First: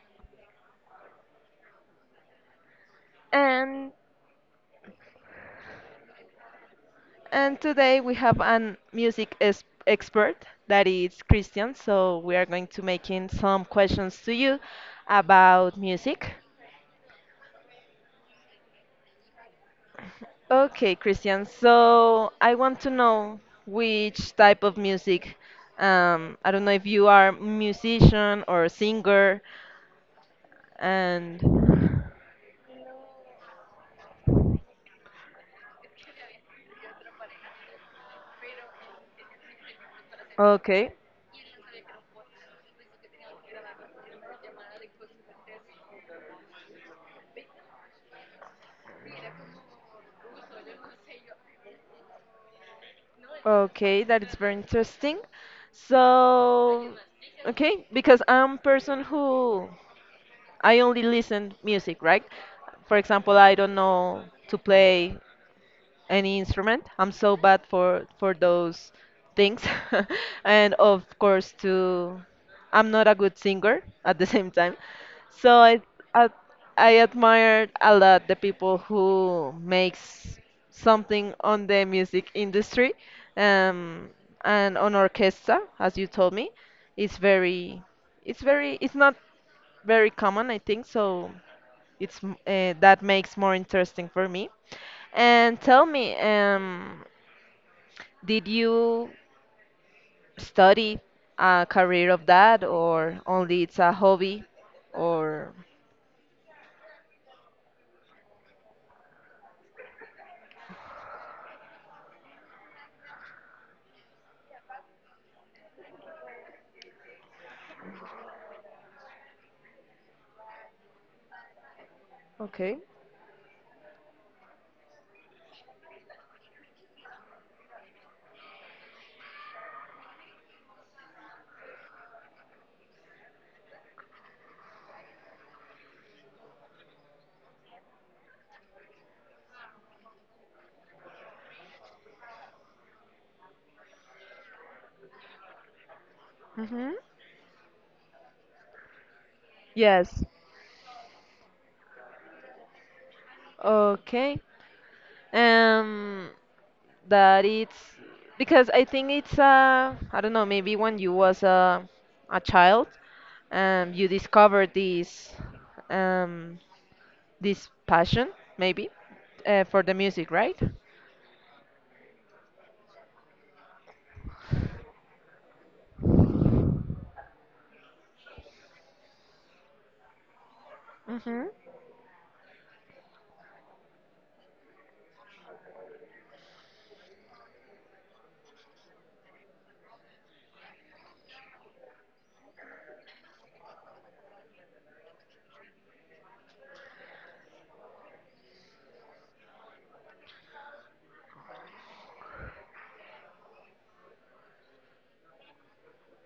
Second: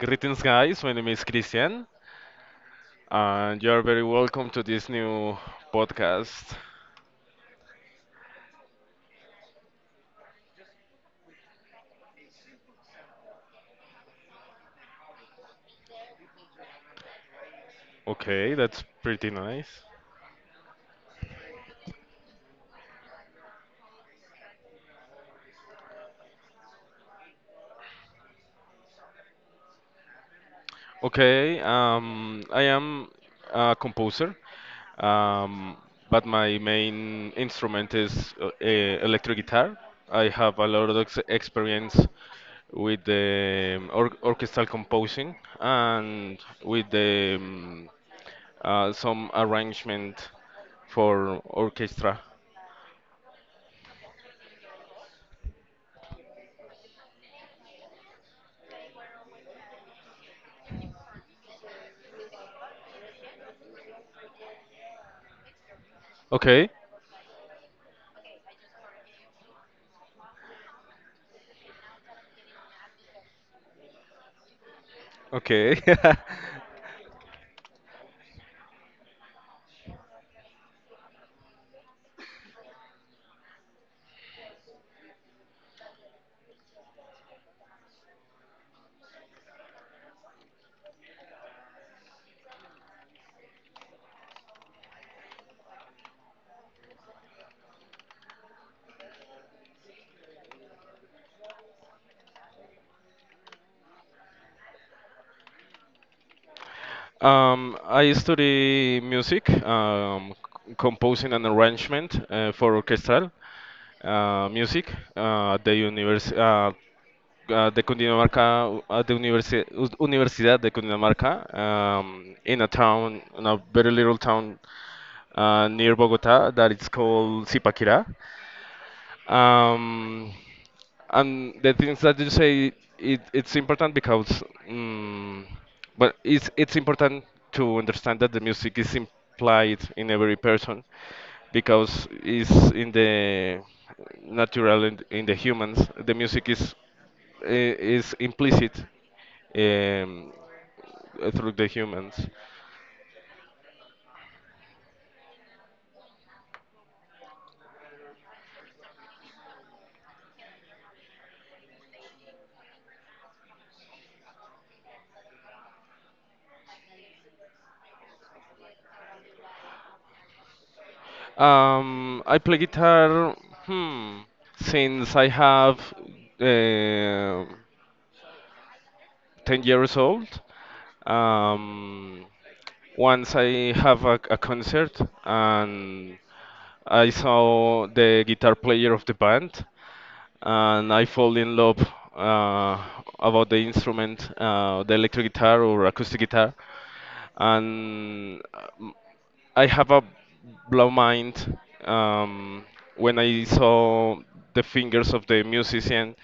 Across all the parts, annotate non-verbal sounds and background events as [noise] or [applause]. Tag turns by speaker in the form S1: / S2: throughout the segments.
S1: Greetings, guys. My name is Christian, and you're
S2: and
S1: very welcome to this new podcast.
S2: and today we have an expert that is Christian. So we are going to making some questions to you about music.
S1: Okay, that's pretty nice.
S2: Okay, Christian. So I want to know which type of music. I don't know if you are musician or singer, and
S1: Okay, I am a composer, um, but my main instrument is electric guitar. I have a lot
S2: okay.
S1: of experience with the orchestral composing and with the some arrangement for orchestra.
S2: Okay, that is very interesting. So, okay, because I'm a person who I only listen music, right? For example, I don't know to play any
S1: Okay.
S2: instrument. I'm so bad for those things. [laughs] And of course to I'm not a good singer at the [laughs] same time. So
S1: Okay.
S2: I
S1: [laughs]
S2: I, I admire a lot the people who makes something on the music industry um, and on orchestra, as you told me. It's very it's not very common, I think. So it's that makes more interesting for me. And tell me, did you study a career of that, or only it's a hobby, or
S1: I study music, composing and arrangement for orchestral music at the univers de Cundinamarca at Universidad de Cundinamarca in a
S2: okay?
S1: town, in a very little town near Bogota that is called Zipaquirá. Um, and the things that you say, it's important because, um, but it's important to understand that the music is implied in every person because it's in the natural in the humans. The music is
S2: Mm-hmm.
S1: i- is implicit
S2: Yes.
S1: um, through the humans.
S2: Okay. Um, that it's because I think it's I don't know, maybe when you was a child, you discovered this um this passion maybe for the music, right?
S1: I play guitar, hmm, since I have uh, 10 years old.
S2: Mm-hmm.
S1: Um, Once I have a concert and I saw the guitar player of the band, and I fall in love uh, about the instrument, the electric guitar or acoustic guitar, and I have a blow mind um, when I saw the fingers of the musician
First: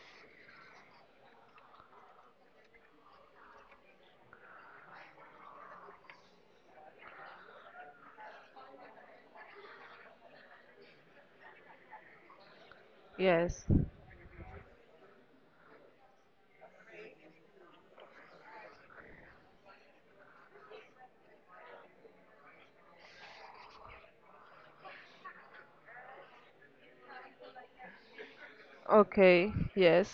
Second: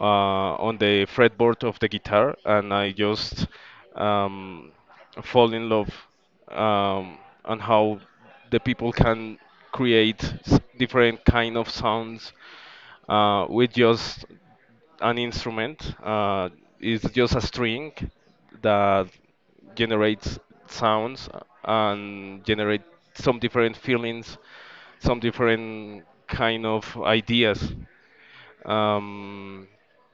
S1: uh, on the fretboard of the guitar, and I just um, fall in love um, on how the people can create different kind of sounds
S2: Yes.
S1: with just an instrument. It's just a string that generates sounds and generate some different feelings, some different kind of ideas.
S2: Okay,
S1: Um,
S2: yes.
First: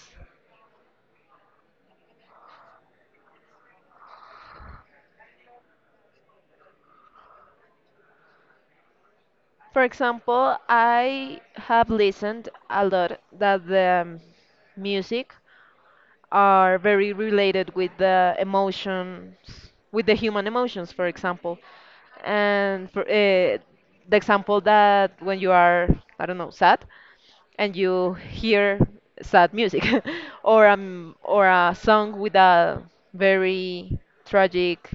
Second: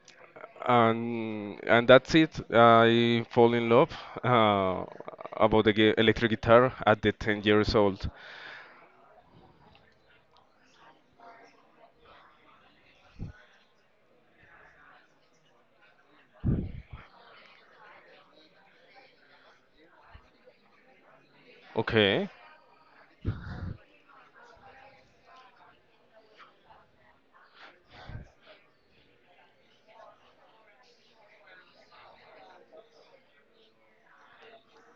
S1: and that's it. I fall in love uh, about the electric guitar at the 10 years old.
S2: For example, I have listened a lot that the music are very related with the emotions, with the human emotions, for example.
S1: Okay.
S2: And for, the example that when you are, I don't know, sad, and you hear sad music, [laughs] or a song with a very tragic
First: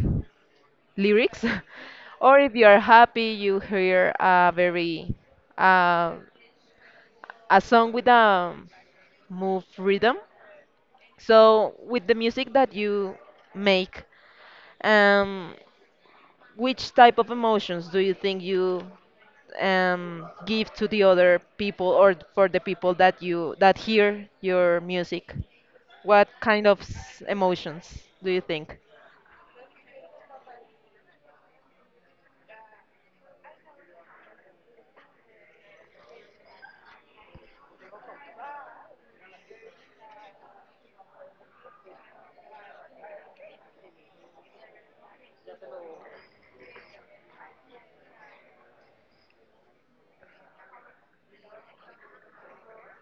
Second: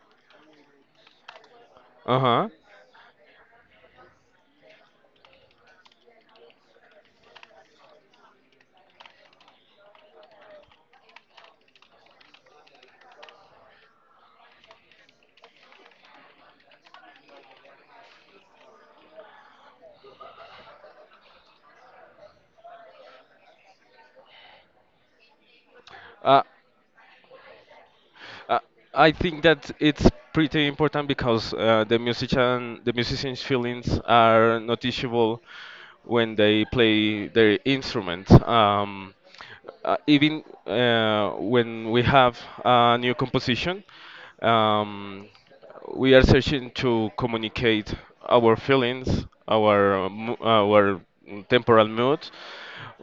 S2: lyrics, [laughs] or
S1: Uh-huh.
S2: if you are happy, you hear a very uh, a song with a move rhythm so, with the music that you make, um, which type of emotions do you think you give to the other people or for the people that you that hear your music? What
S1: Uh,
S2: kind of emotions do you
S1: Uh,
S2: think?
S1: I think that it's pretty important because the musician, the musician's feelings are noticeable when they play their instrument. Even when we have a new composition, um, we are searching to communicate our feelings, our our temporal mood,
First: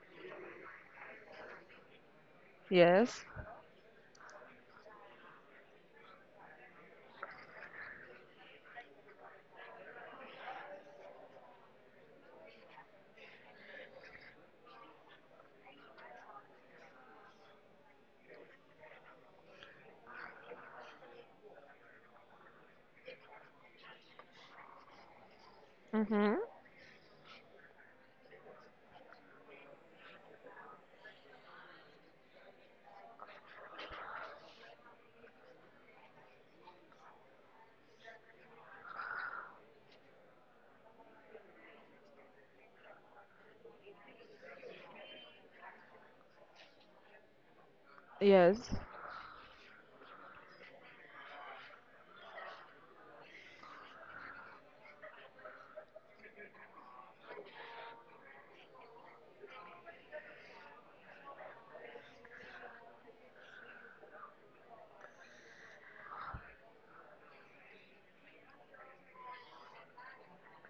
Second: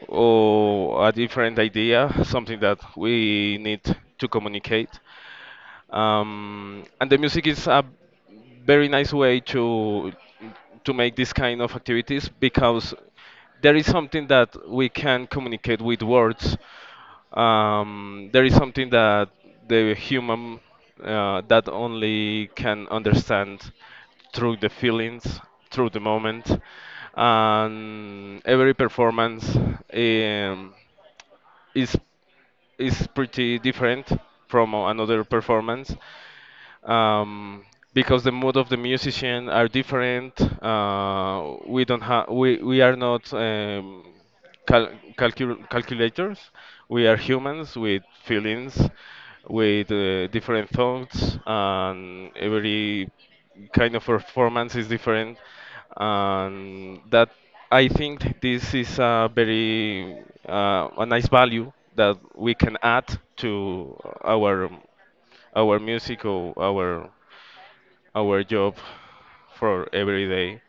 S1: or a different idea, something that
S2: Yes.
S1: we need to communicate, and the music is a very nice way to make this kind of activities, because there is something that we can communicate with words, there is something that the human that only can understand through the feelings, through the
S2: Hmm.
S1: moment, and every performance. Um, is is pretty different from another performance, um, because the mood of the musician are different. We don't have we are not cal- calculators. We are humans with
S2: Yes.
S1: feelings, with different thoughts, and every kind of performance is different. And that, I think this is a very a nice value that we can add to our our musical, our job for every day.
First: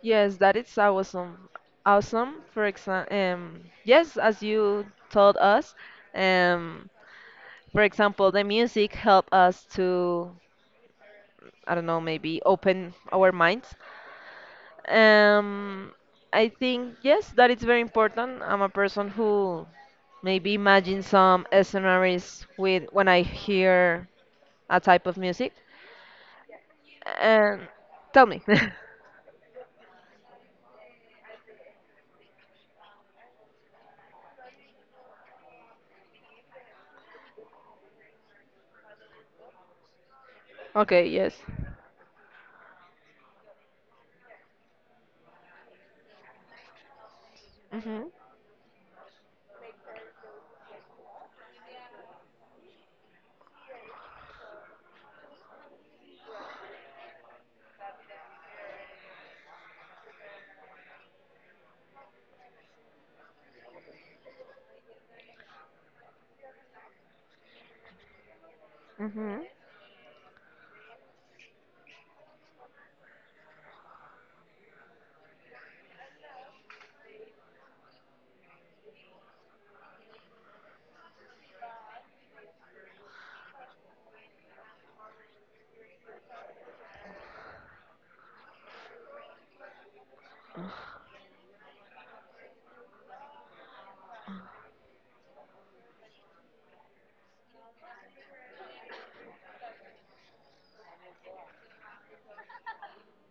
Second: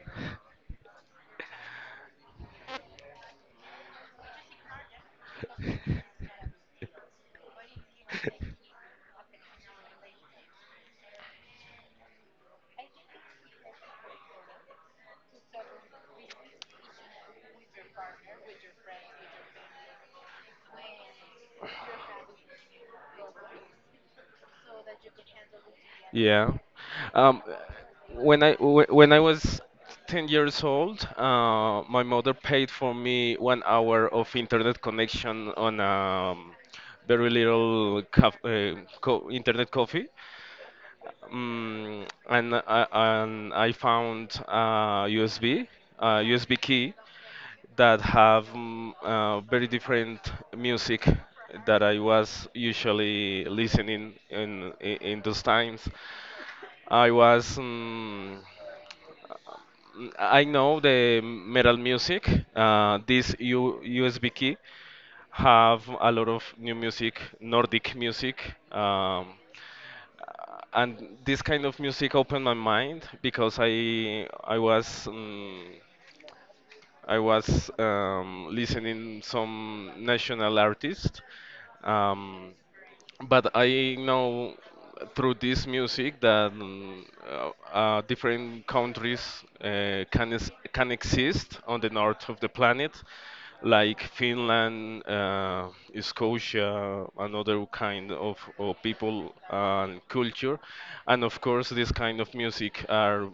S2: Yes, that is awesome. Awesome. For example, yes, as you told us, um, for example, the music help us to, I don't know, maybe open our minds. Um, I think yes, that is very important. I'm a person who maybe imagine some scenarios with when I hear a type of music.
S1: Yeah. Um,
S2: And tell me.
S1: when
S2: [laughs]
S1: I wh- when I was 10 years old, my mother paid for me 1 hour of internet connection on very little caf co internet coffee.
S2: Okay, yes.
S1: And I found a USB, a USB key that
S2: Mhm.
S1: have very different music that I was usually listening in, those times. I was mm, I know the metal music. This U USB key have a lot of new music, Nordic music. Um,
S2: Mhm.
S1: and this kind of music opened my mind because I was. Listening some national artists, um, but I know through this music that different countries can exist on the north of the planet, like Finland, Scotia, another kind of people and culture. And of course, this kind of music are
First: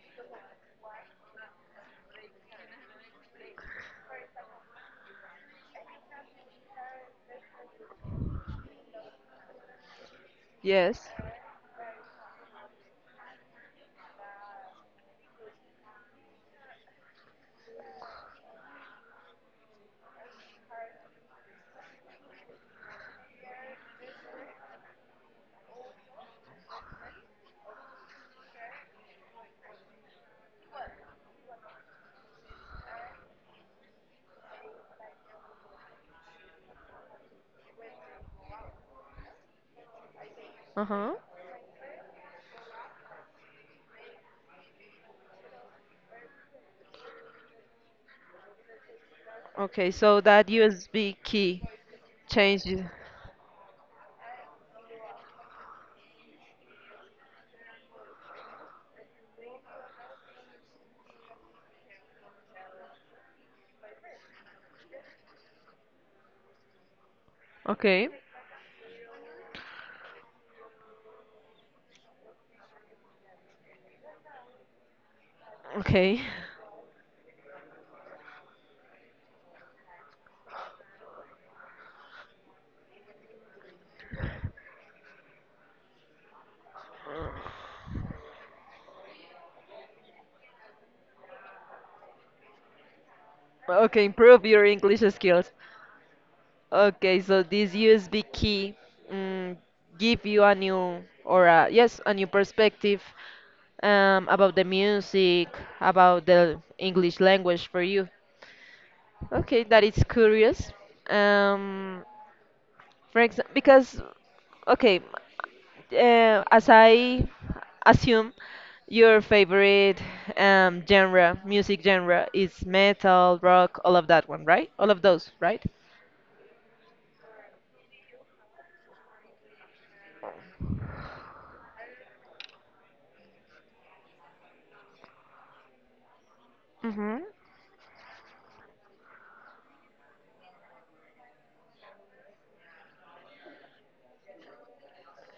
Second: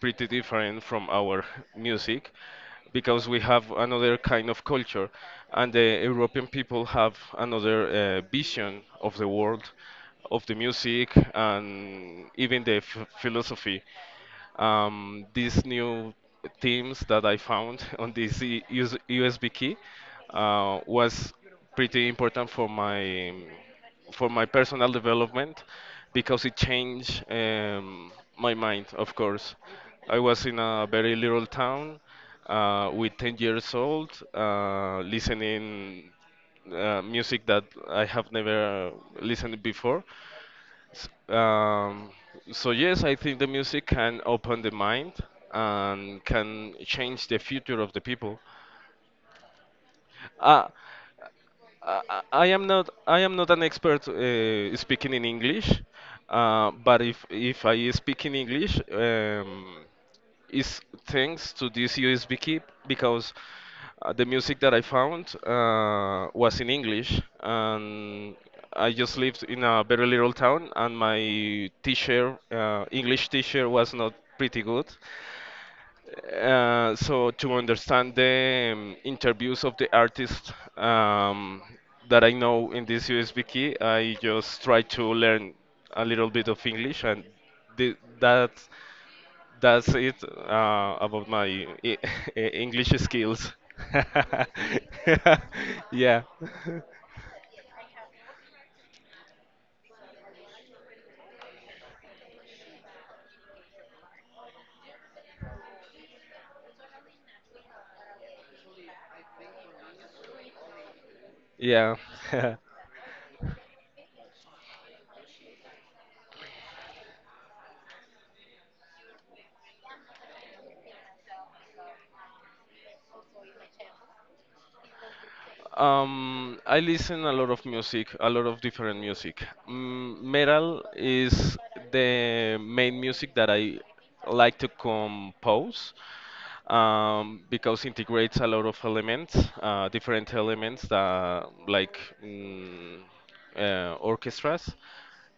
S1: pretty different from our music, because we have another kind of culture and the European people have another vision of the world, of the
S2: Yes.
S1: music, and even the philosophy, these new themes that I found [laughs] on this USB key was pretty important for my personal development, because it changed my mind. Of course, I was in a very little town with 10 years old, listening music that I have never listened before. S-
S2: Uh-huh.
S1: Um, so yes, I think the music can open the mind and can change the future of the people.
S2: Okay, so that
S1: Uh,
S2: USB key
S1: I I- I am
S2: changed.
S1: not I am not an expert speaking in English, but if I speak in English, it's thanks to this USB key, because the music that I found was in English,
S2: Okay.
S1: and I just lived in a very little town, and my teacher, English teacher, was not pretty good,
S2: Okay.
S1: so to understand the interviews of the artists, that I know in this USB key, I just try to learn a little bit of English, and
S2: [laughs]
S1: the, that that's it about my E- [laughs] English skills.
S2: Okay, improve your English skills.
S1: [laughs] yeah,
S2: Okay, so this USB key mm, give you a new or a, yes, a new perspective about the music, about the English language for you. Okay, that is curious.
S1: yeah.
S2: Um,
S1: [laughs]
S2: for example, because okay, as I assume, your favorite genre, music genre, is metal, rock, all of that one, right? All of those, right?
S1: I listen a lot of music, a lot of different music. Metal is the main music that I like to compose,
S2: Mm-hmm.
S1: because integrates a lot of elements, different elements that like orchestras,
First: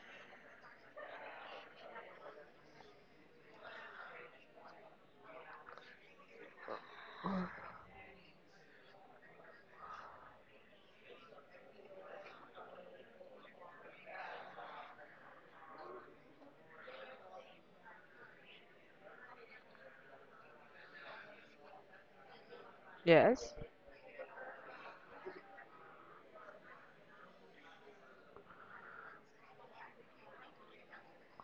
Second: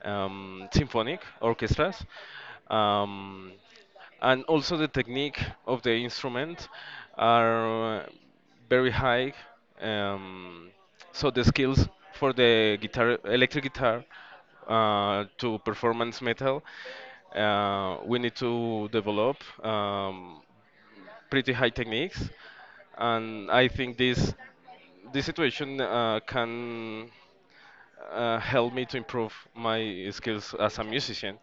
S1: symphonic orchestras. Um, and also the technique of the instrument are very high. Um, so the skills for the guitar, electric guitar, to performance metal, we need to develop um, pretty high techniques, and
S2: Yes.
S1: I think this situation can help me to improve my skills as a musician.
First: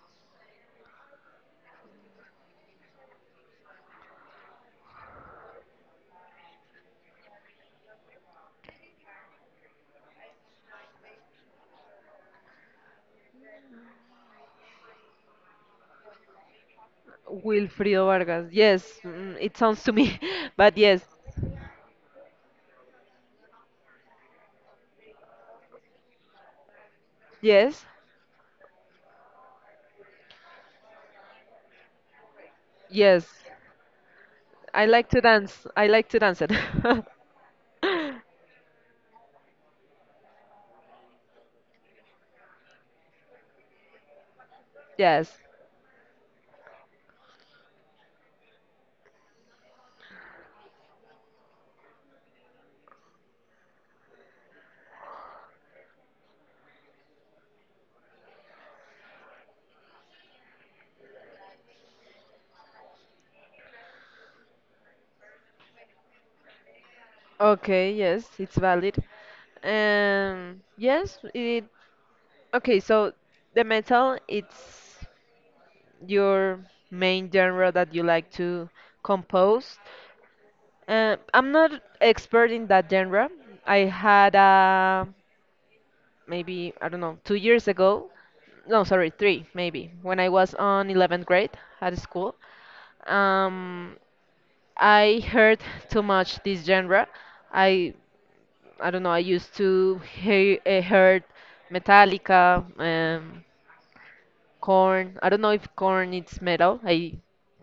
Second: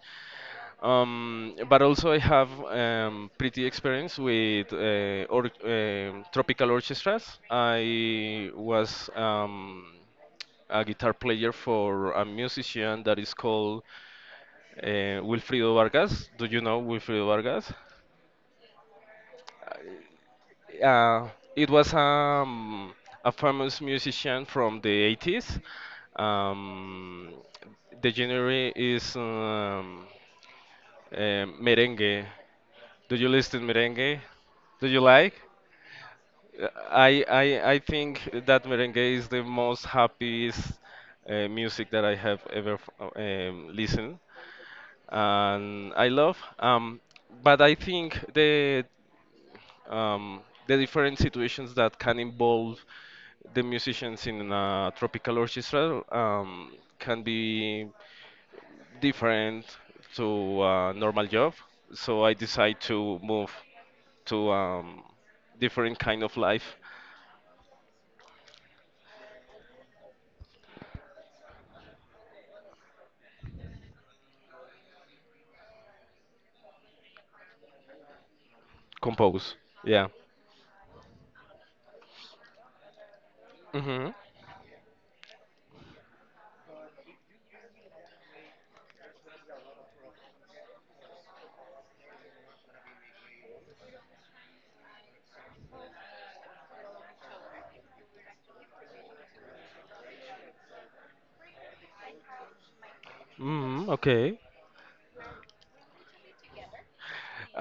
S1: But also I have pretty experience with tropical orchestras. I was a guitar player for a musician that is called Wilfrido Vargas. Do you know Wilfrido Vargas?
S2: Wilfrido Vargas. Yes, it sounds to me, [laughs] but
S1: Uh,
S2: yes,
S1: uh, it was a famous musician from the 80s. Um,
S2: yes,
S1: the genre is merengue. Do
S2: yes.
S1: you listen merengue?
S2: I
S1: Do you
S2: like to
S1: like?
S2: dance. I like to dance it.
S1: Uh,
S2: [laughs]
S1: I I I think that merengue is the most happiest music that I have ever listened,
S2: Yes.
S1: and I love. But I think um, the different situations that can involve the musicians in a tropical orchestra can be different to a normal job. So I decide to move to different kind of life.
S2: Okay. Yes, it's valid. Yes, it. Okay, so the metal it's your main genre that you like to
S1: Compose,
S2: compose.
S1: yeah.
S2: I'm not expert in that genre. I
S1: Hmm.
S2: had a maybe I don't know 2 years ago, no sorry three maybe when I was on 11th grade at school. Um, I heard too much this genre. I I don't know. I used to hear heard Metallica.
S1: Mm, okay.
S2: Corn. I don't know if corn is metal. I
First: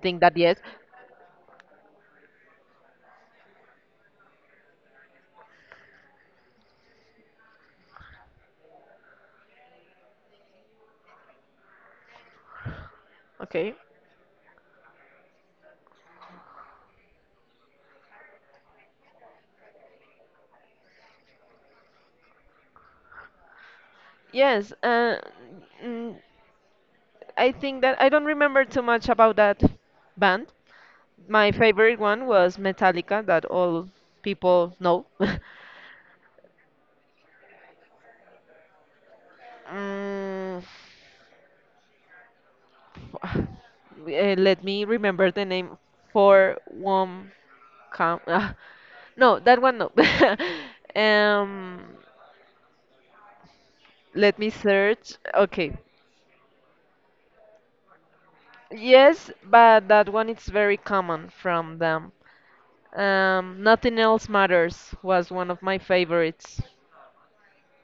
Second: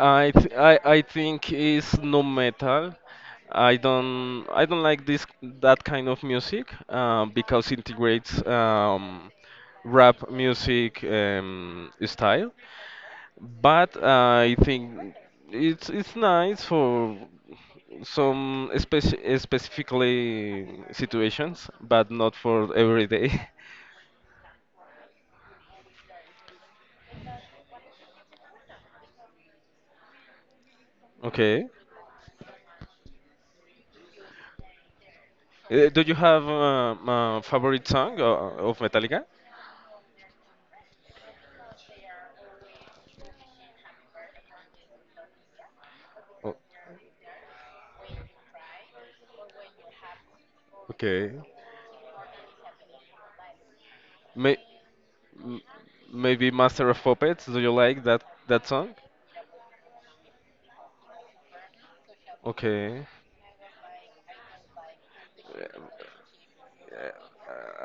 S2: think
S1: I,
S2: that
S1: th-
S2: yes.
S1: I think it's nu metal. I don't like this that kind of music, because integrates rap music style.
S2: Okay.
S1: But I think it's nice for some specifically situations, but not for every day. [laughs]
S2: Yes, mm, I think that I don't remember too much about that band. My
S1: Okay.
S2: favorite one was Metallica, that all people know. [laughs]
S1: Do you have a favorite song of Metallica?
S2: Mm, f- let me remember the name
S1: O-
S2: for one count. [laughs] No, that one no. [laughs]
S1: Okay.
S2: um, let me
S1: May
S2: search.
S1: m-
S2: Okay.
S1: Maybe Master of Puppets. Do you like that song?
S2: Yes, but that one is very common from them.
S1: Okay.
S2: Nothing Else Matters was one of my favorites.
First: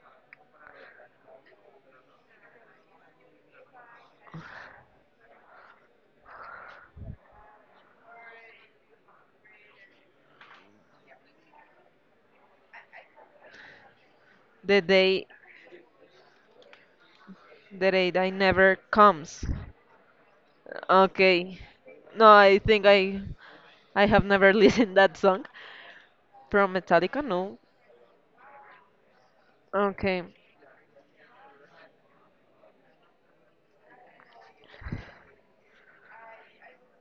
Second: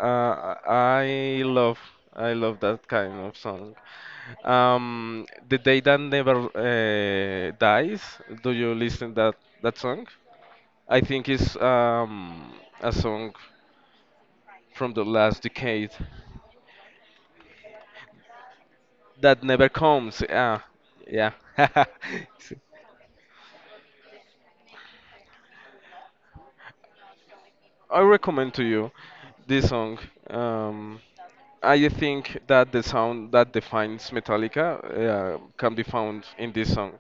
S1: Uh, I love that kind of song. The day that never dies. Do you listen that song? I think it's a song
S2: The
S1: from the
S2: day
S1: last decade
S2: the day that never comes.
S1: that never comes. Ah, yeah.
S2: Okay.
S1: [laughs]
S2: No, I think I have never [laughs] listened that song from Metallica. No.
S1: I recommend to you this song.
S2: Okay.
S1: Um, I think that the sound that defines Metallica can be found in this song.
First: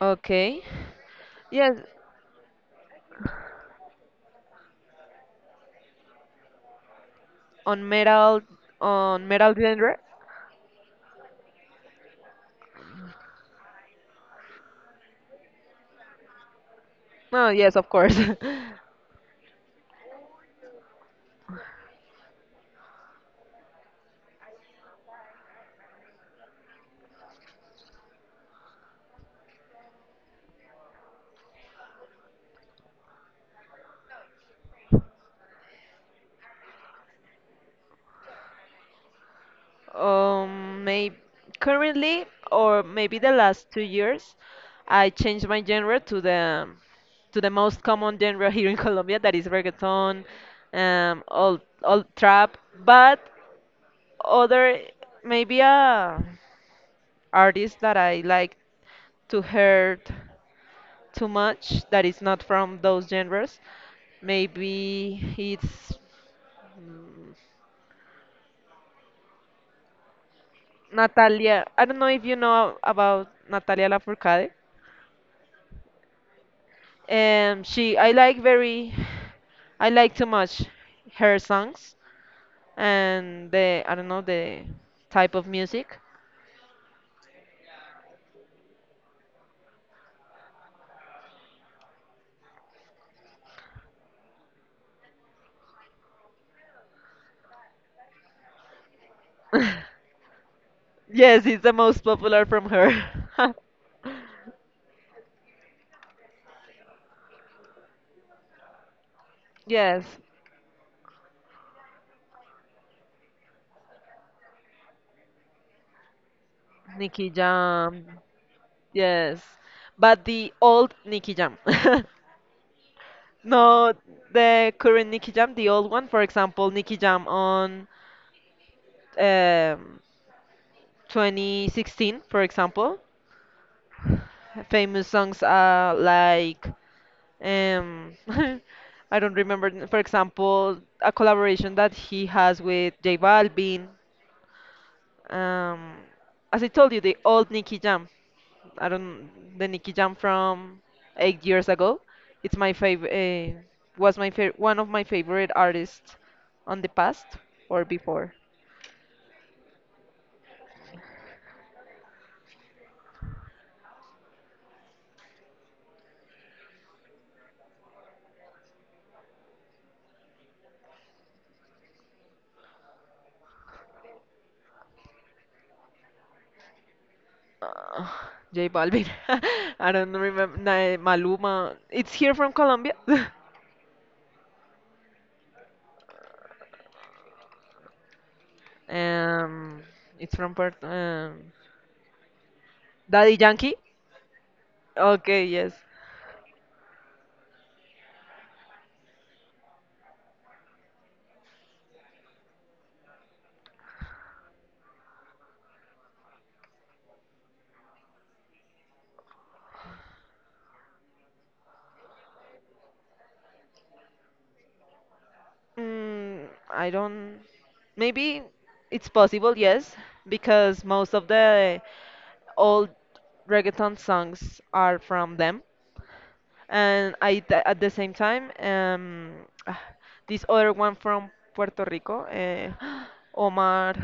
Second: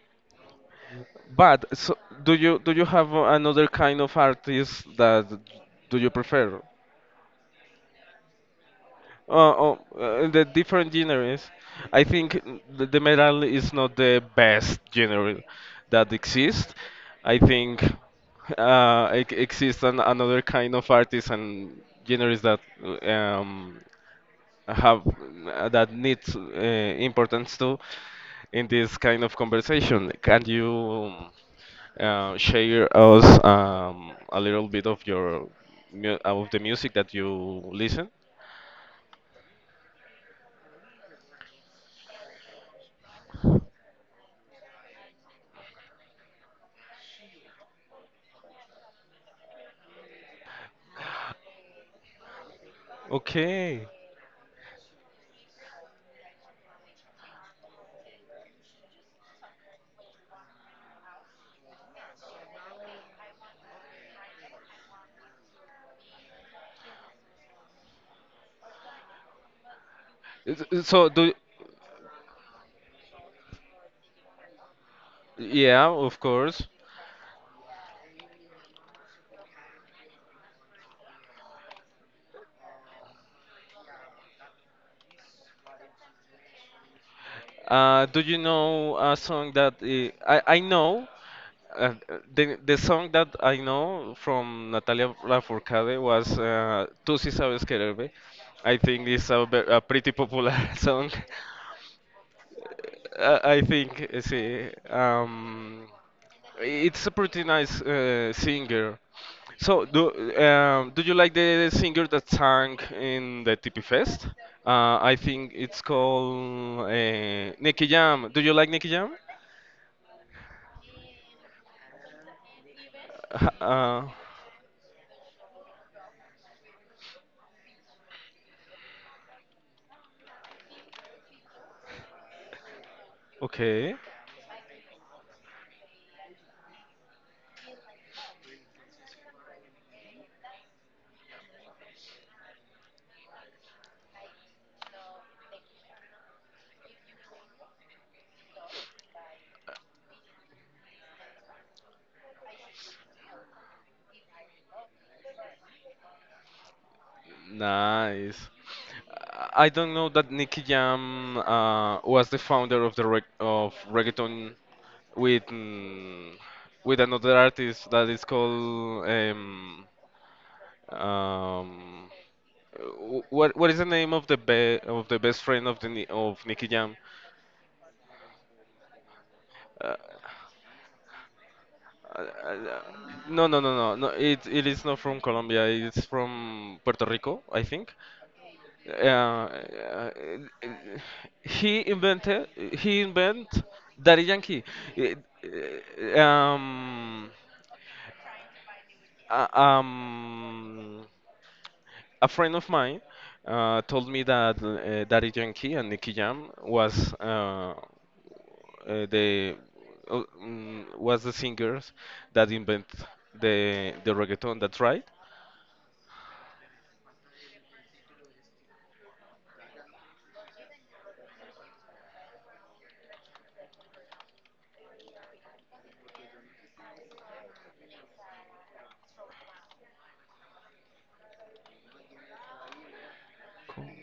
S2: Okay.
S1: But
S2: Yes,
S1: so, do you have another kind of artist that do you prefer?
S2: on metal on metal
S1: Oh,
S2: genre.
S1: oh, the different genres. I think the metal is not the best genre that exists. I
S2: No, yes,
S1: think
S2: of course. [laughs]
S1: it exists another kind of artists and genres that um, have that needs importance too in this kind of conversation. Can you share us a little bit of of the music that you listen?
S2: Maybe currently or maybe the last 2 years, I changed my genre to the most common genre here in [laughs] Colombia that is reggaeton, old old trap, but
S1: Okay.
S2: other maybe a artist that I like to hear too much that is not from those genres. Maybe it's
S1: So do
S2: Natalia, I don't know if you know about Natalia Lafourcade.
S1: yeah, of course.
S2: She, I like very, I like too much her songs and the, I don't know, the type of music.
S1: Do you know a song that I know uh, the song that I know from Natalia Lafourcade was "Tú sí sabes quererme." I think it's a
S2: [laughs]
S1: pretty popular [laughs] song.
S2: Yes, it's the most popular from
S1: [laughs]
S2: her.
S1: I,
S2: [laughs]
S1: I think, sí. It's a pretty nice singer. So,
S2: Yes,
S1: do you like the singer that sang in the TP Fest? I think it's called
S2: Nicky
S1: Nicky
S2: Jam.
S1: Jam. Do you like Nicky Jam?
S2: Yes, but the old Nicky Jam. [laughs]
S1: Ha-
S2: No,
S1: Uh,
S2: the current Nicky Jam, the old one, for example, Nicky Jam on um, 2016, for example.
S1: okay,
S2: Famous songs are like, um, [laughs] I don't remember, for example, a collaboration that he has with J Balvin. Um, as I told you, the old Nicky Jam. I don't, the Nicky Jam from 8 years ago. It's my favorite, was my favorite, one of my favorite artists on the past or before.
S1: nice. I don't know that Nicky Jam was the founder of the reggaeton, with mm, with another artist that is called um, what is the name of the best friend of Nicky Jam?
S2: Uh, J Balvin. [laughs] I
S1: Uh,
S2: don't remember. Maluma. It's
S1: uh,
S2: here from
S1: uh,
S2: Colombia. [laughs]
S1: no, no, no, no, no. It is not from Colombia. It's from Puerto Rico, I think. Uh,
S2: um,
S1: uh,
S2: it's from Puerto.
S1: he invented he
S2: Daddy
S1: invent
S2: Yankee.
S1: Daddy Yankee. It-
S2: Okay, yes.
S1: uh, um, uh, um, a friend of mine told me that Daddy Yankee and Nicky Jam was uh, the the singers that invent the reggaeton. That's right.
S2: Mm, I don't. Maybe it's possible, yes, because most of the old reggaeton songs are from them. And I at the same time, ah, this other one from Puerto Rico, eh, [gasps] Omar.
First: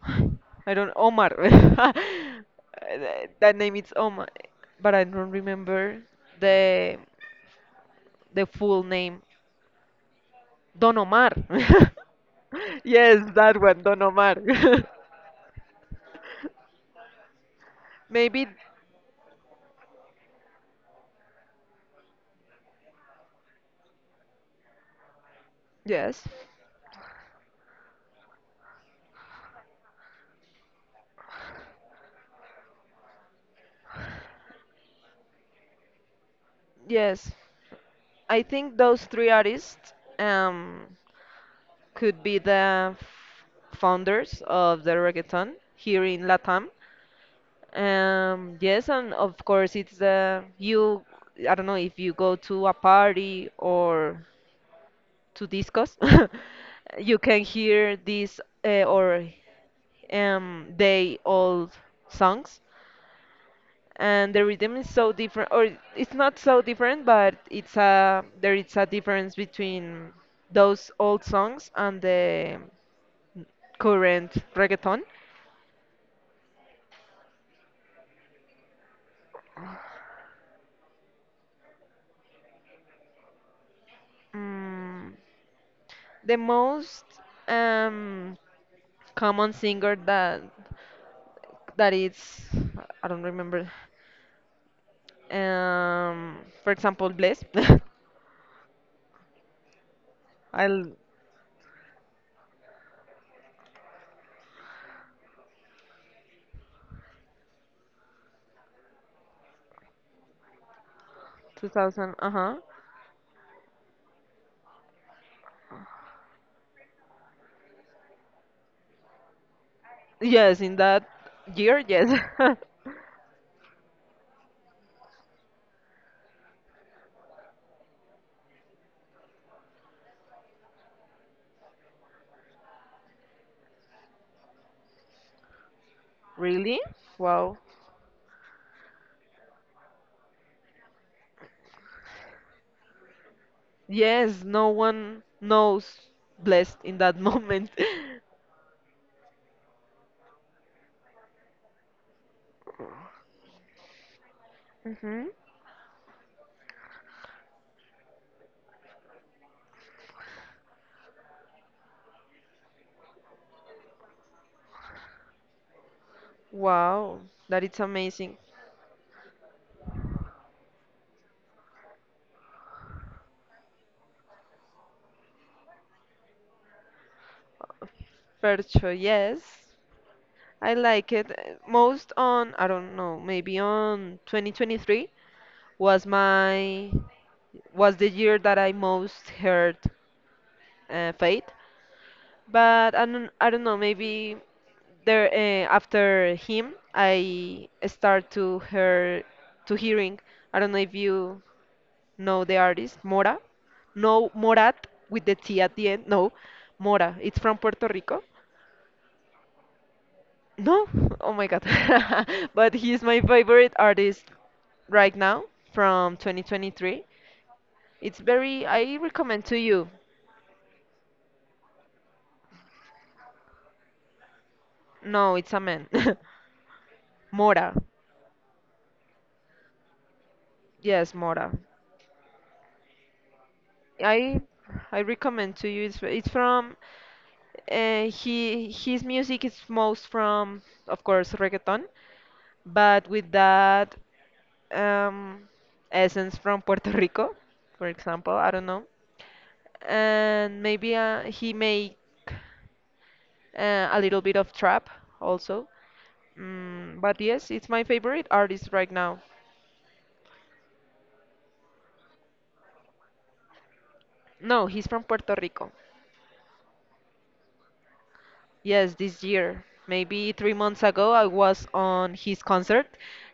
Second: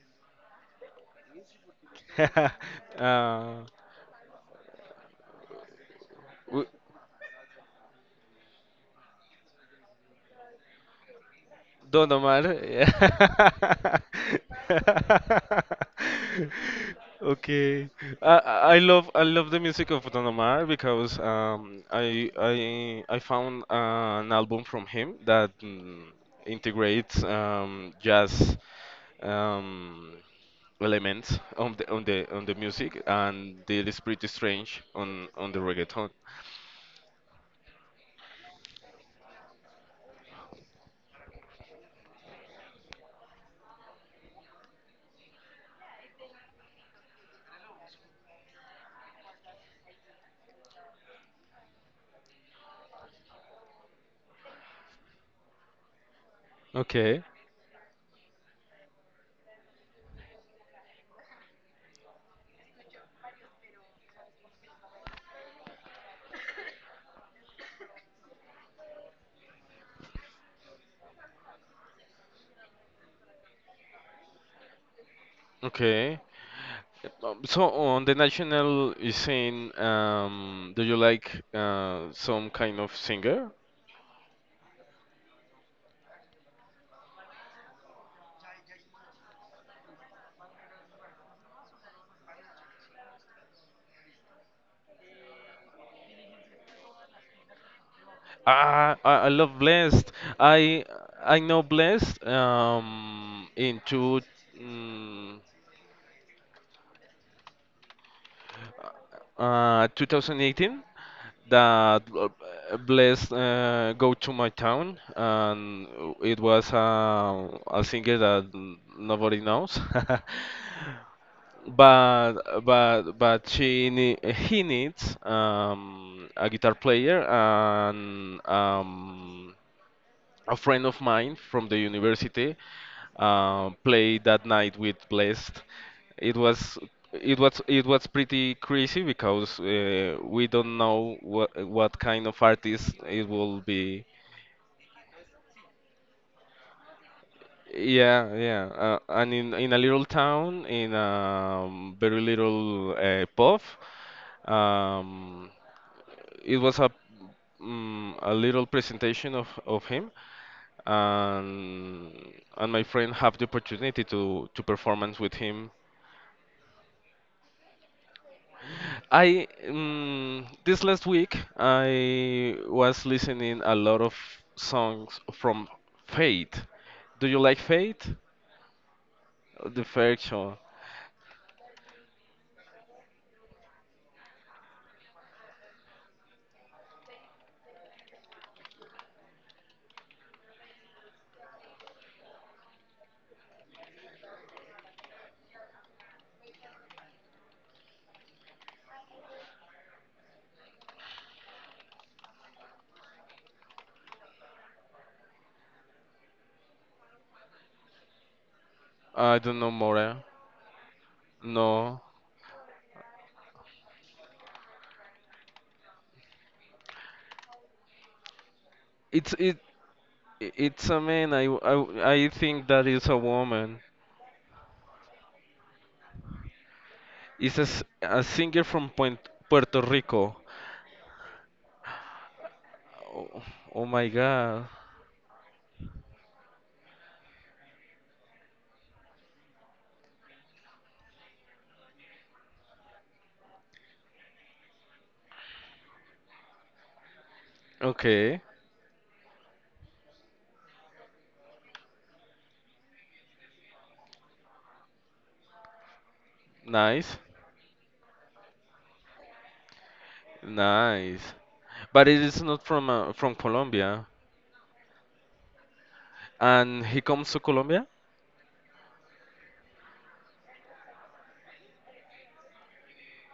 S2: [sighs] I don't Omar. [laughs]
S1: [laughs] uh,
S2: That name is Omar, but I don't remember
S1: w-
S2: the the full name. Don Omar. [laughs]
S1: Don Omar. [laughs]
S2: Yes, that one, Don Omar. [laughs]
S1: Okay. I
S2: Maybe
S1: I I love I love the music of Don Omar, because I found an album from him that
S2: yes.
S1: integrates jazz um, elements on the music, and it is pretty strange on the reggaeton.
S2: Yes. I think those three artists um could be the founders of the reggaeton here in Latam. Yes, and of course it's the you. I don't know if you go to a party or to discos, [laughs] you
S1: Okay,
S2: can hear these or they all songs and the rhythm is so different or it's not so different but it's a there is a difference between those old songs and the current reggaeton
S1: okay. So on the national scene, do you like some kind of singer?
S2: mm, the most um, common singer that is I don't remember. Um, for example, Bless.
S1: Ah, I love Blessed.
S2: [laughs] I'll
S1: I I know Blessed in mm, 2018. That
S2: 2000. Uh huh.
S1: Bless go to my town, and it was a singer that nobody knows. [laughs]
S2: Yes, in that year, yes.
S1: But
S2: [laughs]
S1: but he needs a guitar player and a friend of mine from the university play that night with Blessed. It was
S2: Really?
S1: it
S2: Wow.
S1: was it was pretty crazy because we don't know what kind of artist it will be.
S2: Yes, no one knows blessed in that moment. [laughs]
S1: Yeah, yeah. And in a little town, in a very little pub,
S2: Mm-hmm.
S1: um, it was a a little presentation of him, and and my friend have the opportunity to performance with him.
S2: Wow, that is amazing.
S1: I This last week I was listening a lot of songs from Fate. Do you like Fate?
S2: Percho, yes.
S1: The Faction.
S2: I like it. Most on, I don't know, maybe on 2023 was my was the year that I most heard Faith. But I don't know, maybe there after him I start to hearing. I don't know if you know the artist Mora. No Morat with the T at the end. No, Mora. It's from Puerto Rico.
S1: I don't know more.
S2: No, [laughs] oh my God.
S1: No,
S2: [laughs] But he's my favorite artist right now from 2023. It's very, I
S1: it's
S2: recommend
S1: it
S2: to you.
S1: it's a man. I think that is a woman.
S2: No, it's a man. [laughs]
S1: It's
S2: Mora.
S1: a singer from Puerto Rico.
S2: Yes, Mora.
S1: Oh, oh my
S2: I
S1: God.
S2: I recommend to you. It's from he his music is most from of course reggaeton, but with that um, essence from Puerto Rico, for example.
S1: Okay,
S2: I don't know, and maybe he make a little bit of trap also. Mm,
S1: nice,
S2: but yes, it's my favorite artist right now.
S1: nice. But it is not from from Colombia.
S2: No, he's from Puerto Rico.
S1: And he comes to Colombia.
S2: Yes, this year. Maybe 3 months ago, I was on his concert,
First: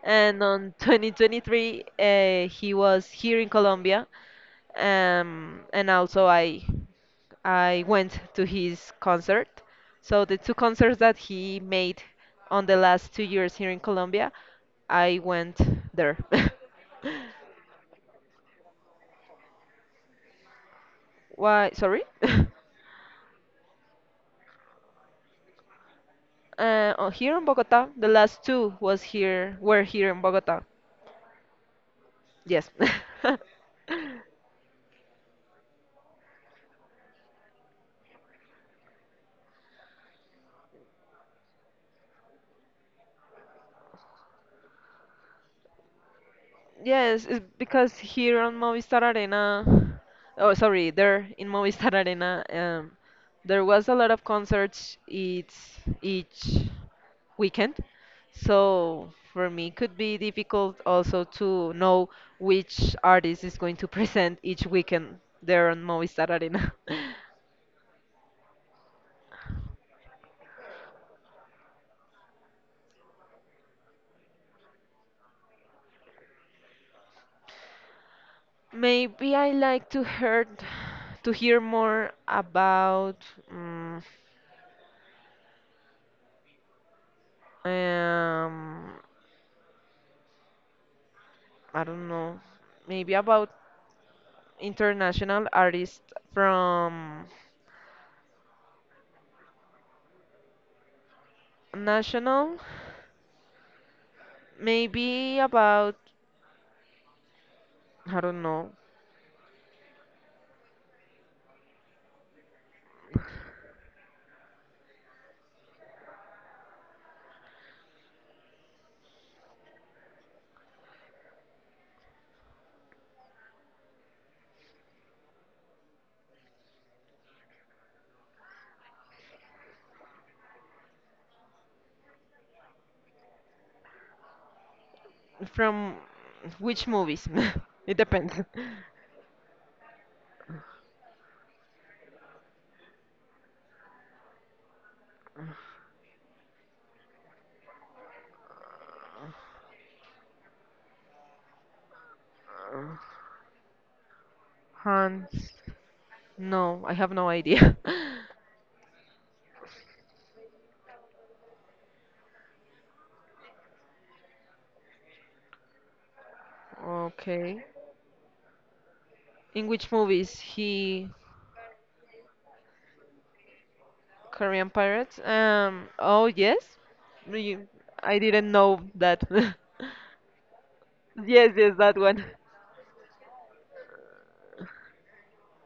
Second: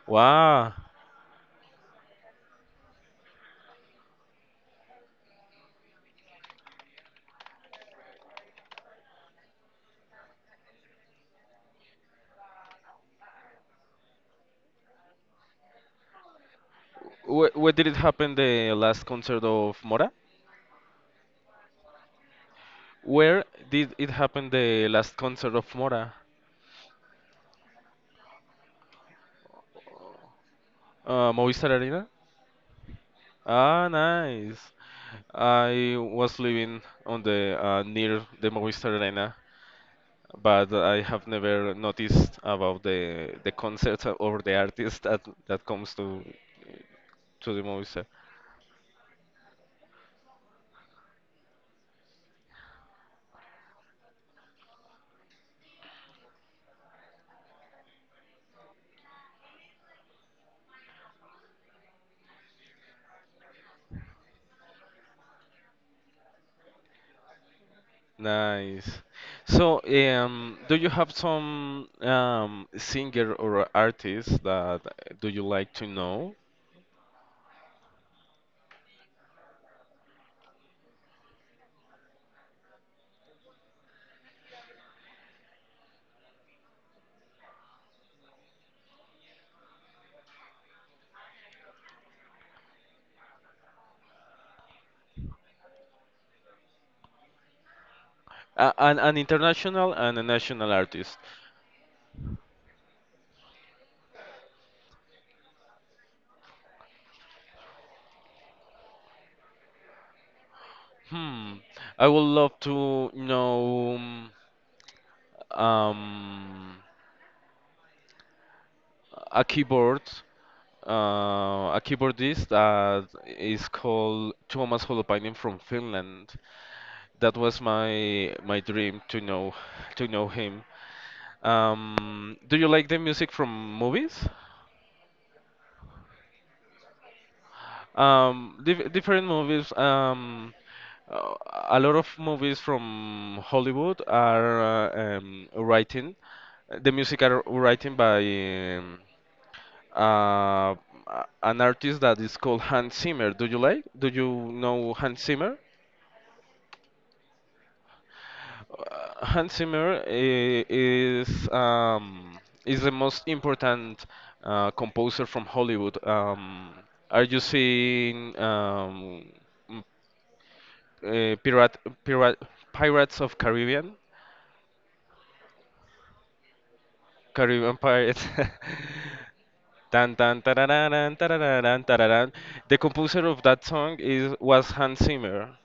S2: and on
S1: Wow.
S2: [laughs] 2023, he was here in Colombia, and also I went to his concert. So the two concerts that he made on the last 2 years here in Colombia, I went there.
S1: Where did it happen the last concert of Mora?
S2: [laughs] Why? Sorry. [laughs]
S1: Where did it happen the last concert of Mora?
S2: Oh, here in Bogota, the last two was here, were here in Bogota.
S1: Movistar Arena?
S2: Yes.
S1: Ah,
S2: [laughs]
S1: nice. I was living on the near the Movistar Arena, but I have never noticed about the concert or the artist that comes
S2: Yes, it's
S1: to the
S2: because
S1: Movistar.
S2: here on Movistar Arena, oh sorry, there in Movistar Arena, there was a lot of concerts each weekend. So for me, it could be difficult also to know which artist is going to present each weekend there on Movistar Arena. [laughs]
S1: Nice. So, do you have some singer or artist that do you like to know?
S2: Maybe I like to hear more about. mm Um, I don't know. Maybe about international artists from
S1: An international and a national artist.
S2: national. Maybe about, I don't know,
S1: Hmm. I would love to know um, a keyboard, a keyboardist that is called Tuomas Holopainen from Finland. That was my my dream to know him. Do you like the music from movies?
S2: from which movies? [laughs] It depends.
S1: Different movies. Uh, a lot of movies from Hollywood are writing. The music are writing by uh, an artist that is called Hans Zimmer. Do you like? Do you know Hans
S2: Hans.
S1: Zimmer?
S2: No, I have no idea. [laughs]
S1: Uh, Hans Zimmer is the most important composer from Hollywood. Are you
S2: Okay.
S1: seeing
S2: In
S1: m-
S2: which movies he
S1: uh, Pirate, Pirate, Pirates of Caribbean?
S2: Korean pirates. Oh yes. You-
S1: Caribbean
S2: I
S1: Pirates.
S2: didn't know
S1: [laughs]
S2: that. [laughs]
S1: Tan tan tarararán,
S2: Yes, yes,
S1: tarararán,
S2: that one.
S1: tararán. The composer of that song is was Hans Zimmer.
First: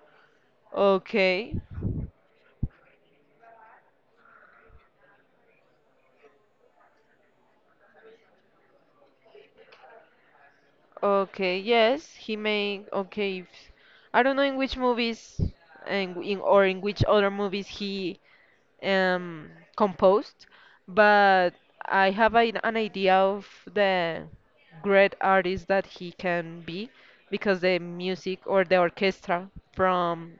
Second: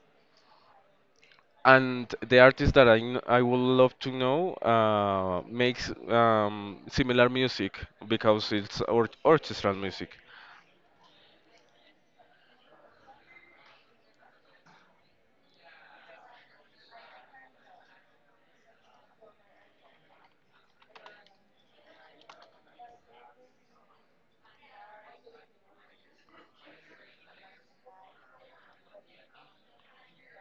S2: Okay.
S1: And the artist that I I would love to know makes similar music because it's or orchestral music.
S2: Okay. Yes, he may. Okay. If- I don't know in which movies and in or in which other movies he um composed, but I have an idea of the great artist that he can be because the music or the orchestra from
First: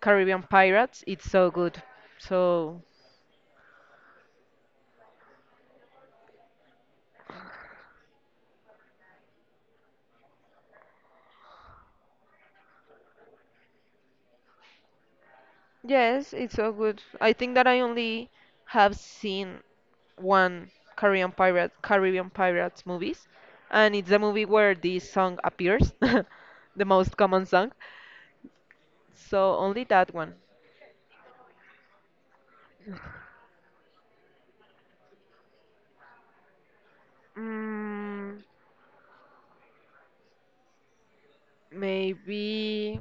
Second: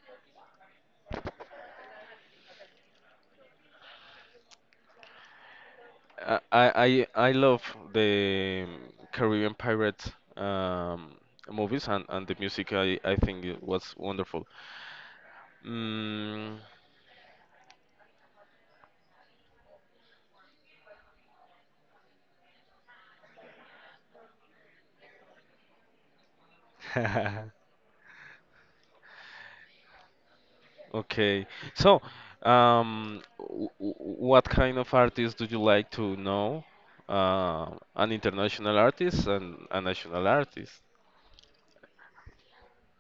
S2: Caribbean Pirates. It's so good. So
S1: I love the Caribbean Pirates um, movies, and the music I think it was wonderful.
S2: yes, it's
S1: Mm,
S2: so good. I think that I only have seen one Caribbean Pirates movies, and it's the movie where this song appears, [laughs] the most common song.
S1: [laughs]
S2: So only that one.
S1: okay, so um, w w- what kind of artists do you like to know? Uh, an
S2: Mm,
S1: international artist and a national artist?
S2: maybe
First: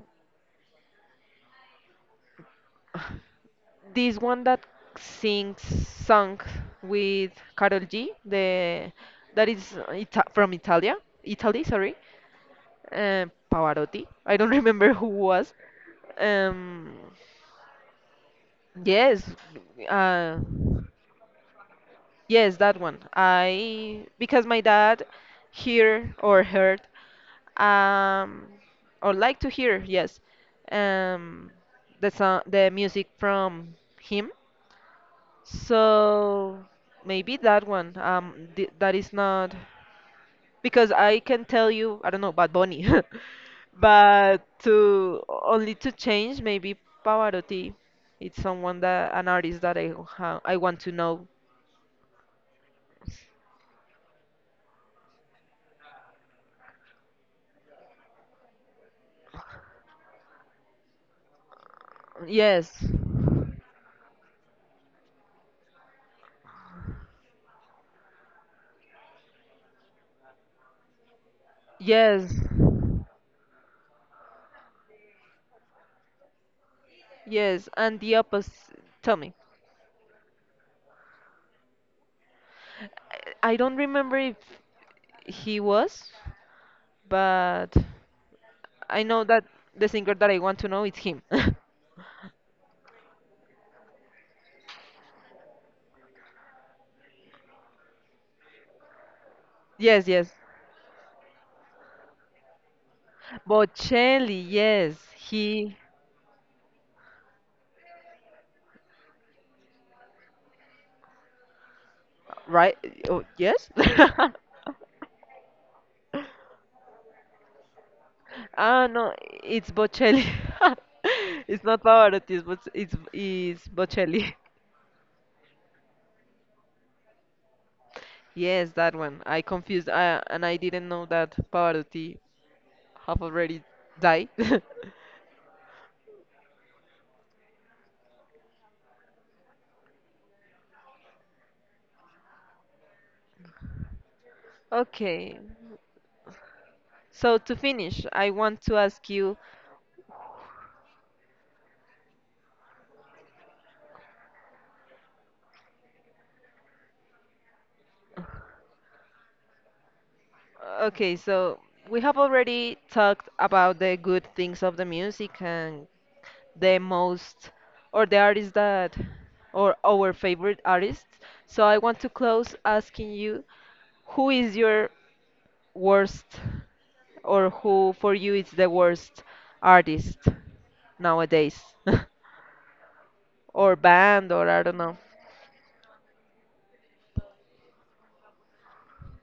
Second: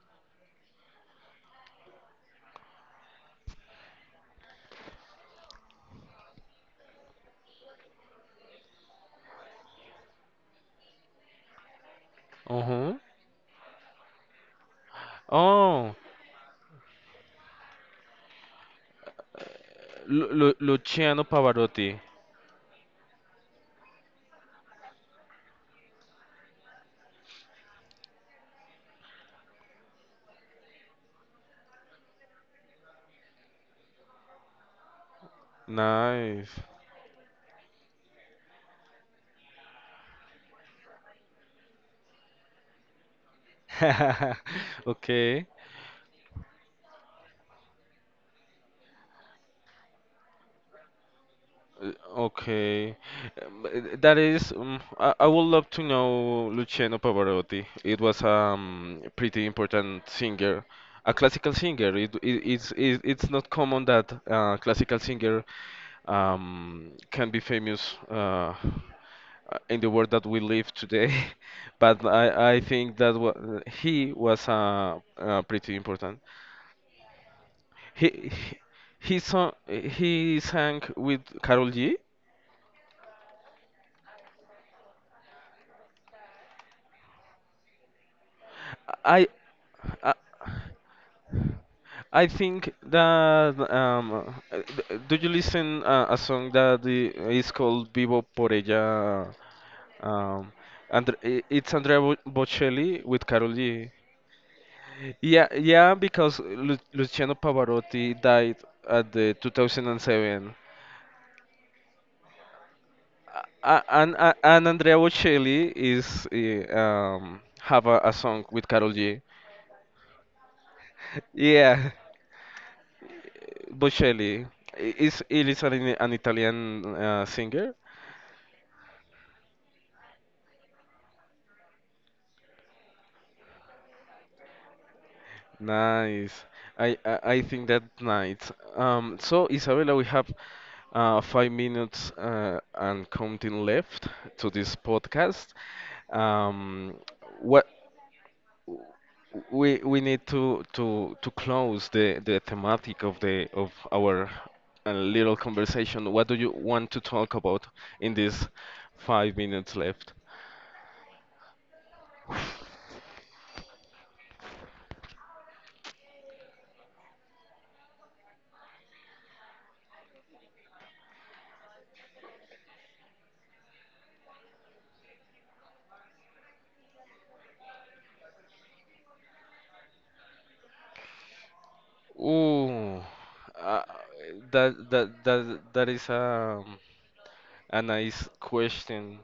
S2: [sighs] this one that sings song with Carol G, the that is Ita from Italia, Italy, sorry.
S1: Uh-huh.
S2: uh, Pavarotti. I don't [laughs] remember who was.
S1: Oh,
S2: Um, yes,
S1: Lu
S2: uh,
S1: Lu Luciano Pavarotti.
S2: yes, that one. I because my dad heard um, or like to hear yes um, the song, the music from him.
S1: Nice.
S2: So maybe that one. Th That is not. Because I can tell you, I don't know, Bad Bunny, [laughs] but
S1: [laughs]
S2: to
S1: Okay.
S2: only to change, maybe Pavarotti. It's someone that an artist that I want to know.
S1: Uh, okay. That is, I would love to know Luciano Pavarotti. It was pretty important singer, a classical singer.
S2: Yes,
S1: It's not common that classical singer can be famous in the world that we live today. [laughs] But
S2: yes,
S1: I think that wa he was pretty important.
S2: yes, and the
S1: He
S2: opposite. Tell
S1: he
S2: me,
S1: sang he sang with Carol G.
S2: I don't remember if he was, but I know
S1: I
S2: that the
S1: I,
S2: singer that I want to know is him. [laughs]
S1: I think that do you listen a song that is called Vivo por ella?
S2: Yes, yes.
S1: Um, and it's Bocelli with Carol G.
S2: Bocelli, yes,
S1: Yeah,
S2: he.
S1: yeah, because Lu Luciano Pavarotti died at the 2007,
S2: Right? Oh, yes? [laughs]
S1: and Andrea Bocelli is have a song with
S2: Ah,
S1: Carol
S2: no,
S1: G.
S2: it's Bocelli. [laughs] It's not
S1: Yeah,
S2: Pavarotti, it's, it's Bocelli. [laughs]
S1: Bocelli I- is it is an Italian singer.
S2: Yes, that one. And I didn't know that Pavarotti have already died. [laughs]
S1: Nice. I think that nice. So Isabella, we have 5 minutes and counting left to this
S2: Okay,
S1: podcast. Um,
S2: so to
S1: what?
S2: finish, I want to ask you.
S1: We need to close the thematic of the of our little conversation. What do you want to talk about in these 5 minutes left?
S2: Okay, so we have already talked about the good things of the music and the most or the artists that or our favorite artists. So I want to close asking you, who is your worst, or who for you is the worst artist nowadays? [laughs]
S1: Ooh,
S2: Or
S1: uh,
S2: band or I don't
S1: that
S2: know.
S1: that that that is a nice question,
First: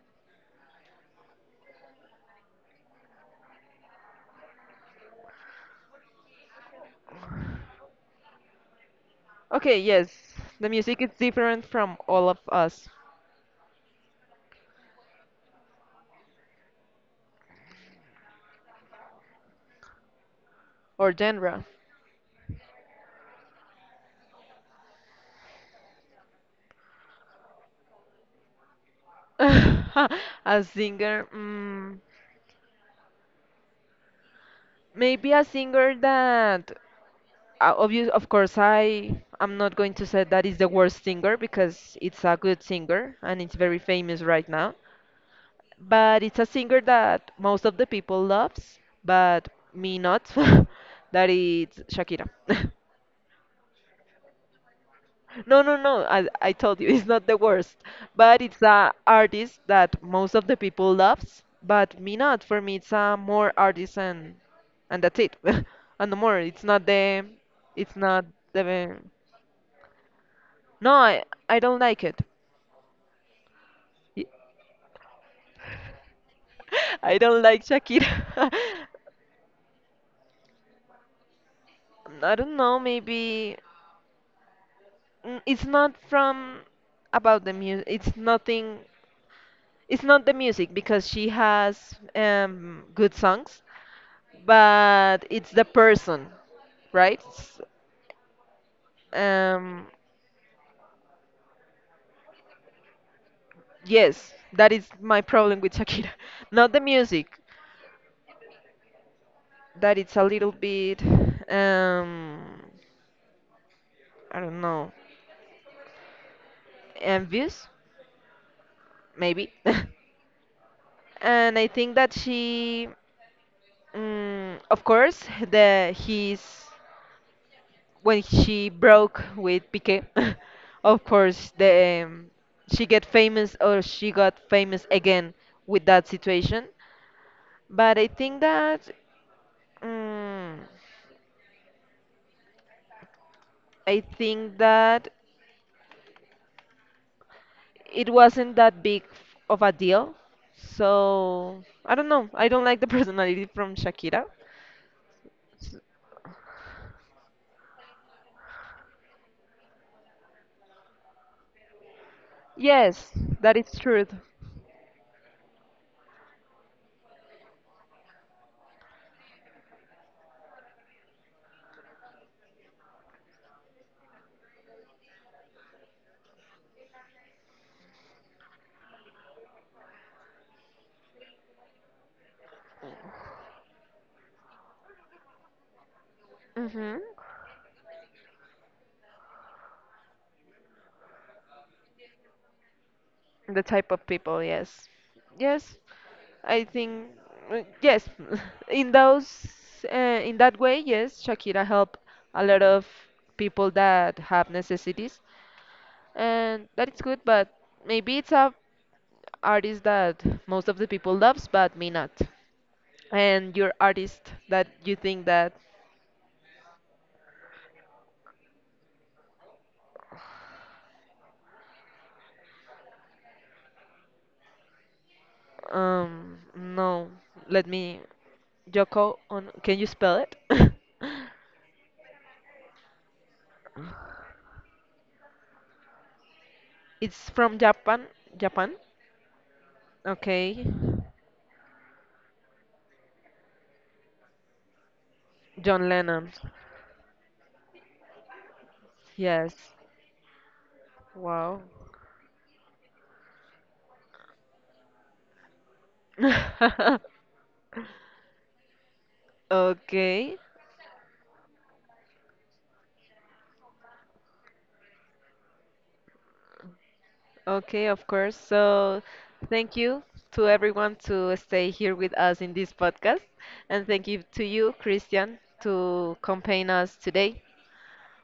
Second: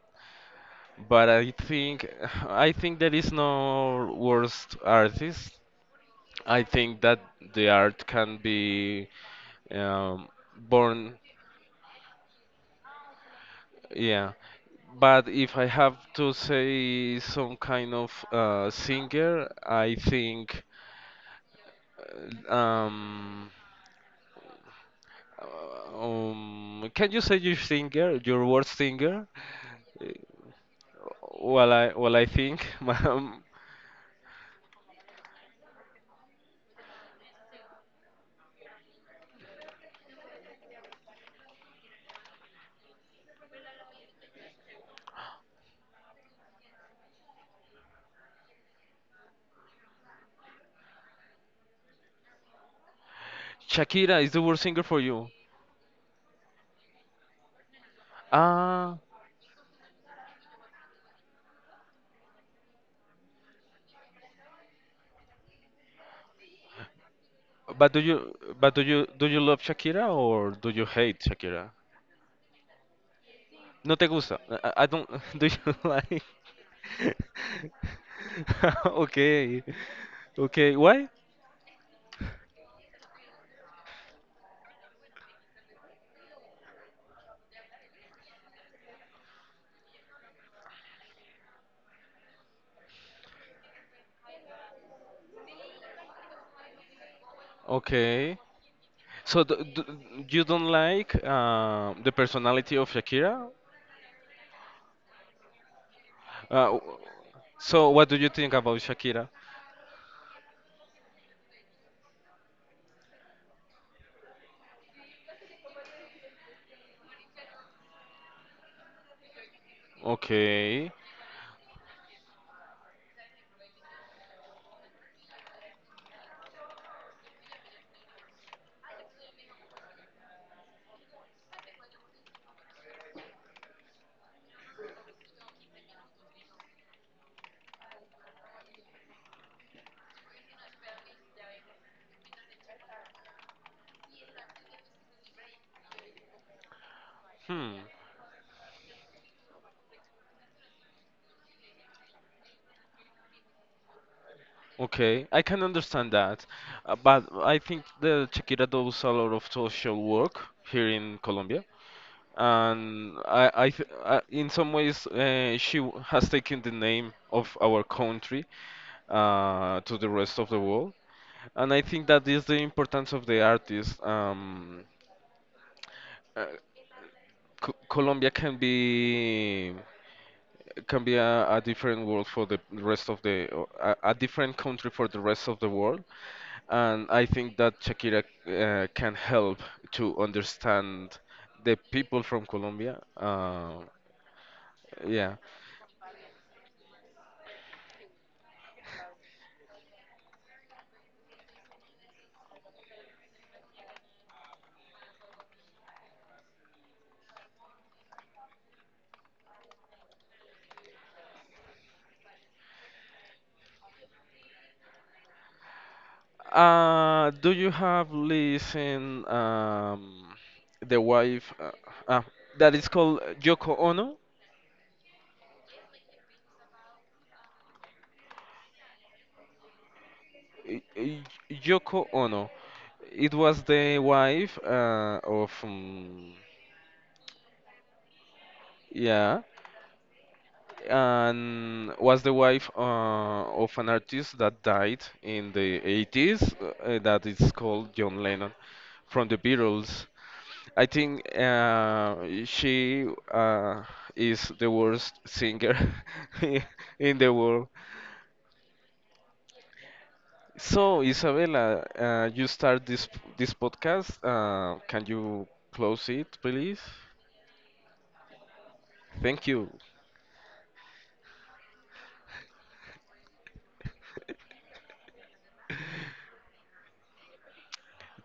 S1: but I think [laughs] I think there is no worst artist. I think that the art can be
S2: Okay, yes,
S1: um,
S2: the music is
S1: born,
S2: different from all of us,
S1: yeah. But if I have to say some kind of singer, I think.
S2: or genre.
S1: uh, Um, can you say your singer, your worst singer? Uh,
S2: [laughs] A singer,
S1: Well, I
S2: mm,
S1: well I think, [laughs] ma'am,
S2: maybe a singer that, obvious, of course, I I'm not going to say that is the worst singer because it's a good singer and it's very famous right now. But it's a singer that most of the people loves, but me not. [laughs] That is Shakira. [laughs]
S1: Shakira is the worst singer for you.
S2: No, no, no. I told you, [laughs] it's not the worst. But it's a
S1: Ah,
S2: artist that most of the people loves, but me not. For me, it's a more artist and that's it. [laughs] And no more. It's not the.
S1: but
S2: It's
S1: do you
S2: not
S1: but
S2: the.
S1: do you love Shakira or do you
S2: No,
S1: hate
S2: I
S1: Shakira?
S2: don't like it.
S1: No te
S2: Y-
S1: gusta. I don't. [laughs] Do you like? [laughs]
S2: [laughs] I don't like Shakira.
S1: Okay, okay. Why?
S2: [laughs] I don't know. Maybe it's not from about the music. It's nothing. It's not the music because she has good songs, but it's the person, right? S-
S1: Okay. So d d
S2: Um,
S1: you don't like the personality of Shakira?
S2: yes, that is my problem with Shakira, [laughs] not
S1: Uh,
S2: the
S1: w-
S2: music.
S1: so what do you think about Shakira?
S2: That it's a little bit, um, I don't know, envious, maybe.
S1: Okay.
S2: [laughs] And I think that she, mm of course, the his when she broke with Piqué, [laughs] of course the she get famous or she got famous again with that situation. But I think that, mm, I think that
S1: Hmm.
S2: it wasn't that big of a deal. So I don't know. I don't like the [laughs] personality from Shakira.
S1: Okay. I can understand that. But I think that Shakira does a lot of social work here in Colombia.
S2: Yes,
S1: And
S2: that is truth.
S1: I in some ways, has taken the name of our country to the rest of the world. And I think that is the importance of the artist. Uh, Colombia can be a different world for the rest of a different country for the rest of the world,
S2: Hmm.
S1: and I think that Shakira can help to understand the people from Colombia.
S2: The type of people, yes.
S1: Yeah.
S2: Yes, I think yes. [laughs] In those in that way, yes, Shakira helped a lot of people that have necessities, and that is good, but maybe it's a artist that most of the people loves, but me not. And your artist that you think that,
S1: Do you have listen the wife uh, that is called Yoko Ono?
S2: no, let me, Yoko on, can you spell it?
S1: Y- y-
S2: [laughs]
S1: Yoko Ono. It was the wife of
S2: It's from Japan, Japan.
S1: yeah,
S2: Okay,
S1: and was the wife of an artist that died in the
S2: John Lennon.
S1: 80s that is called John Lennon from the
S2: Yes.
S1: Beatles. I think
S2: Wow.
S1: she uh, is the worst singer [laughs] in
S2: [laughs]
S1: the world.
S2: Okay.
S1: So, Isabella, you start this this podcast. Can you close it, please?
S2: Okay, of course. So,
S1: Thank you.
S2: thank you to everyone to stay here with us in this podcast, and thank you to you, Christian, to campaign us today.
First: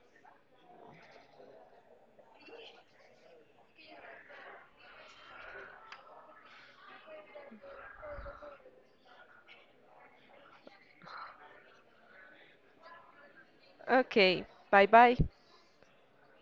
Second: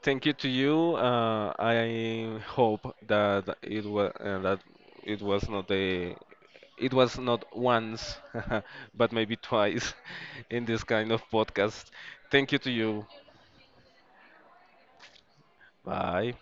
S1: Thank you to you. I hope that it was not a it was not once, [laughs] but maybe twice [laughs] in this kind of podcast. Thank you to you.
S2: Okay, bye bye.
S1: Bye.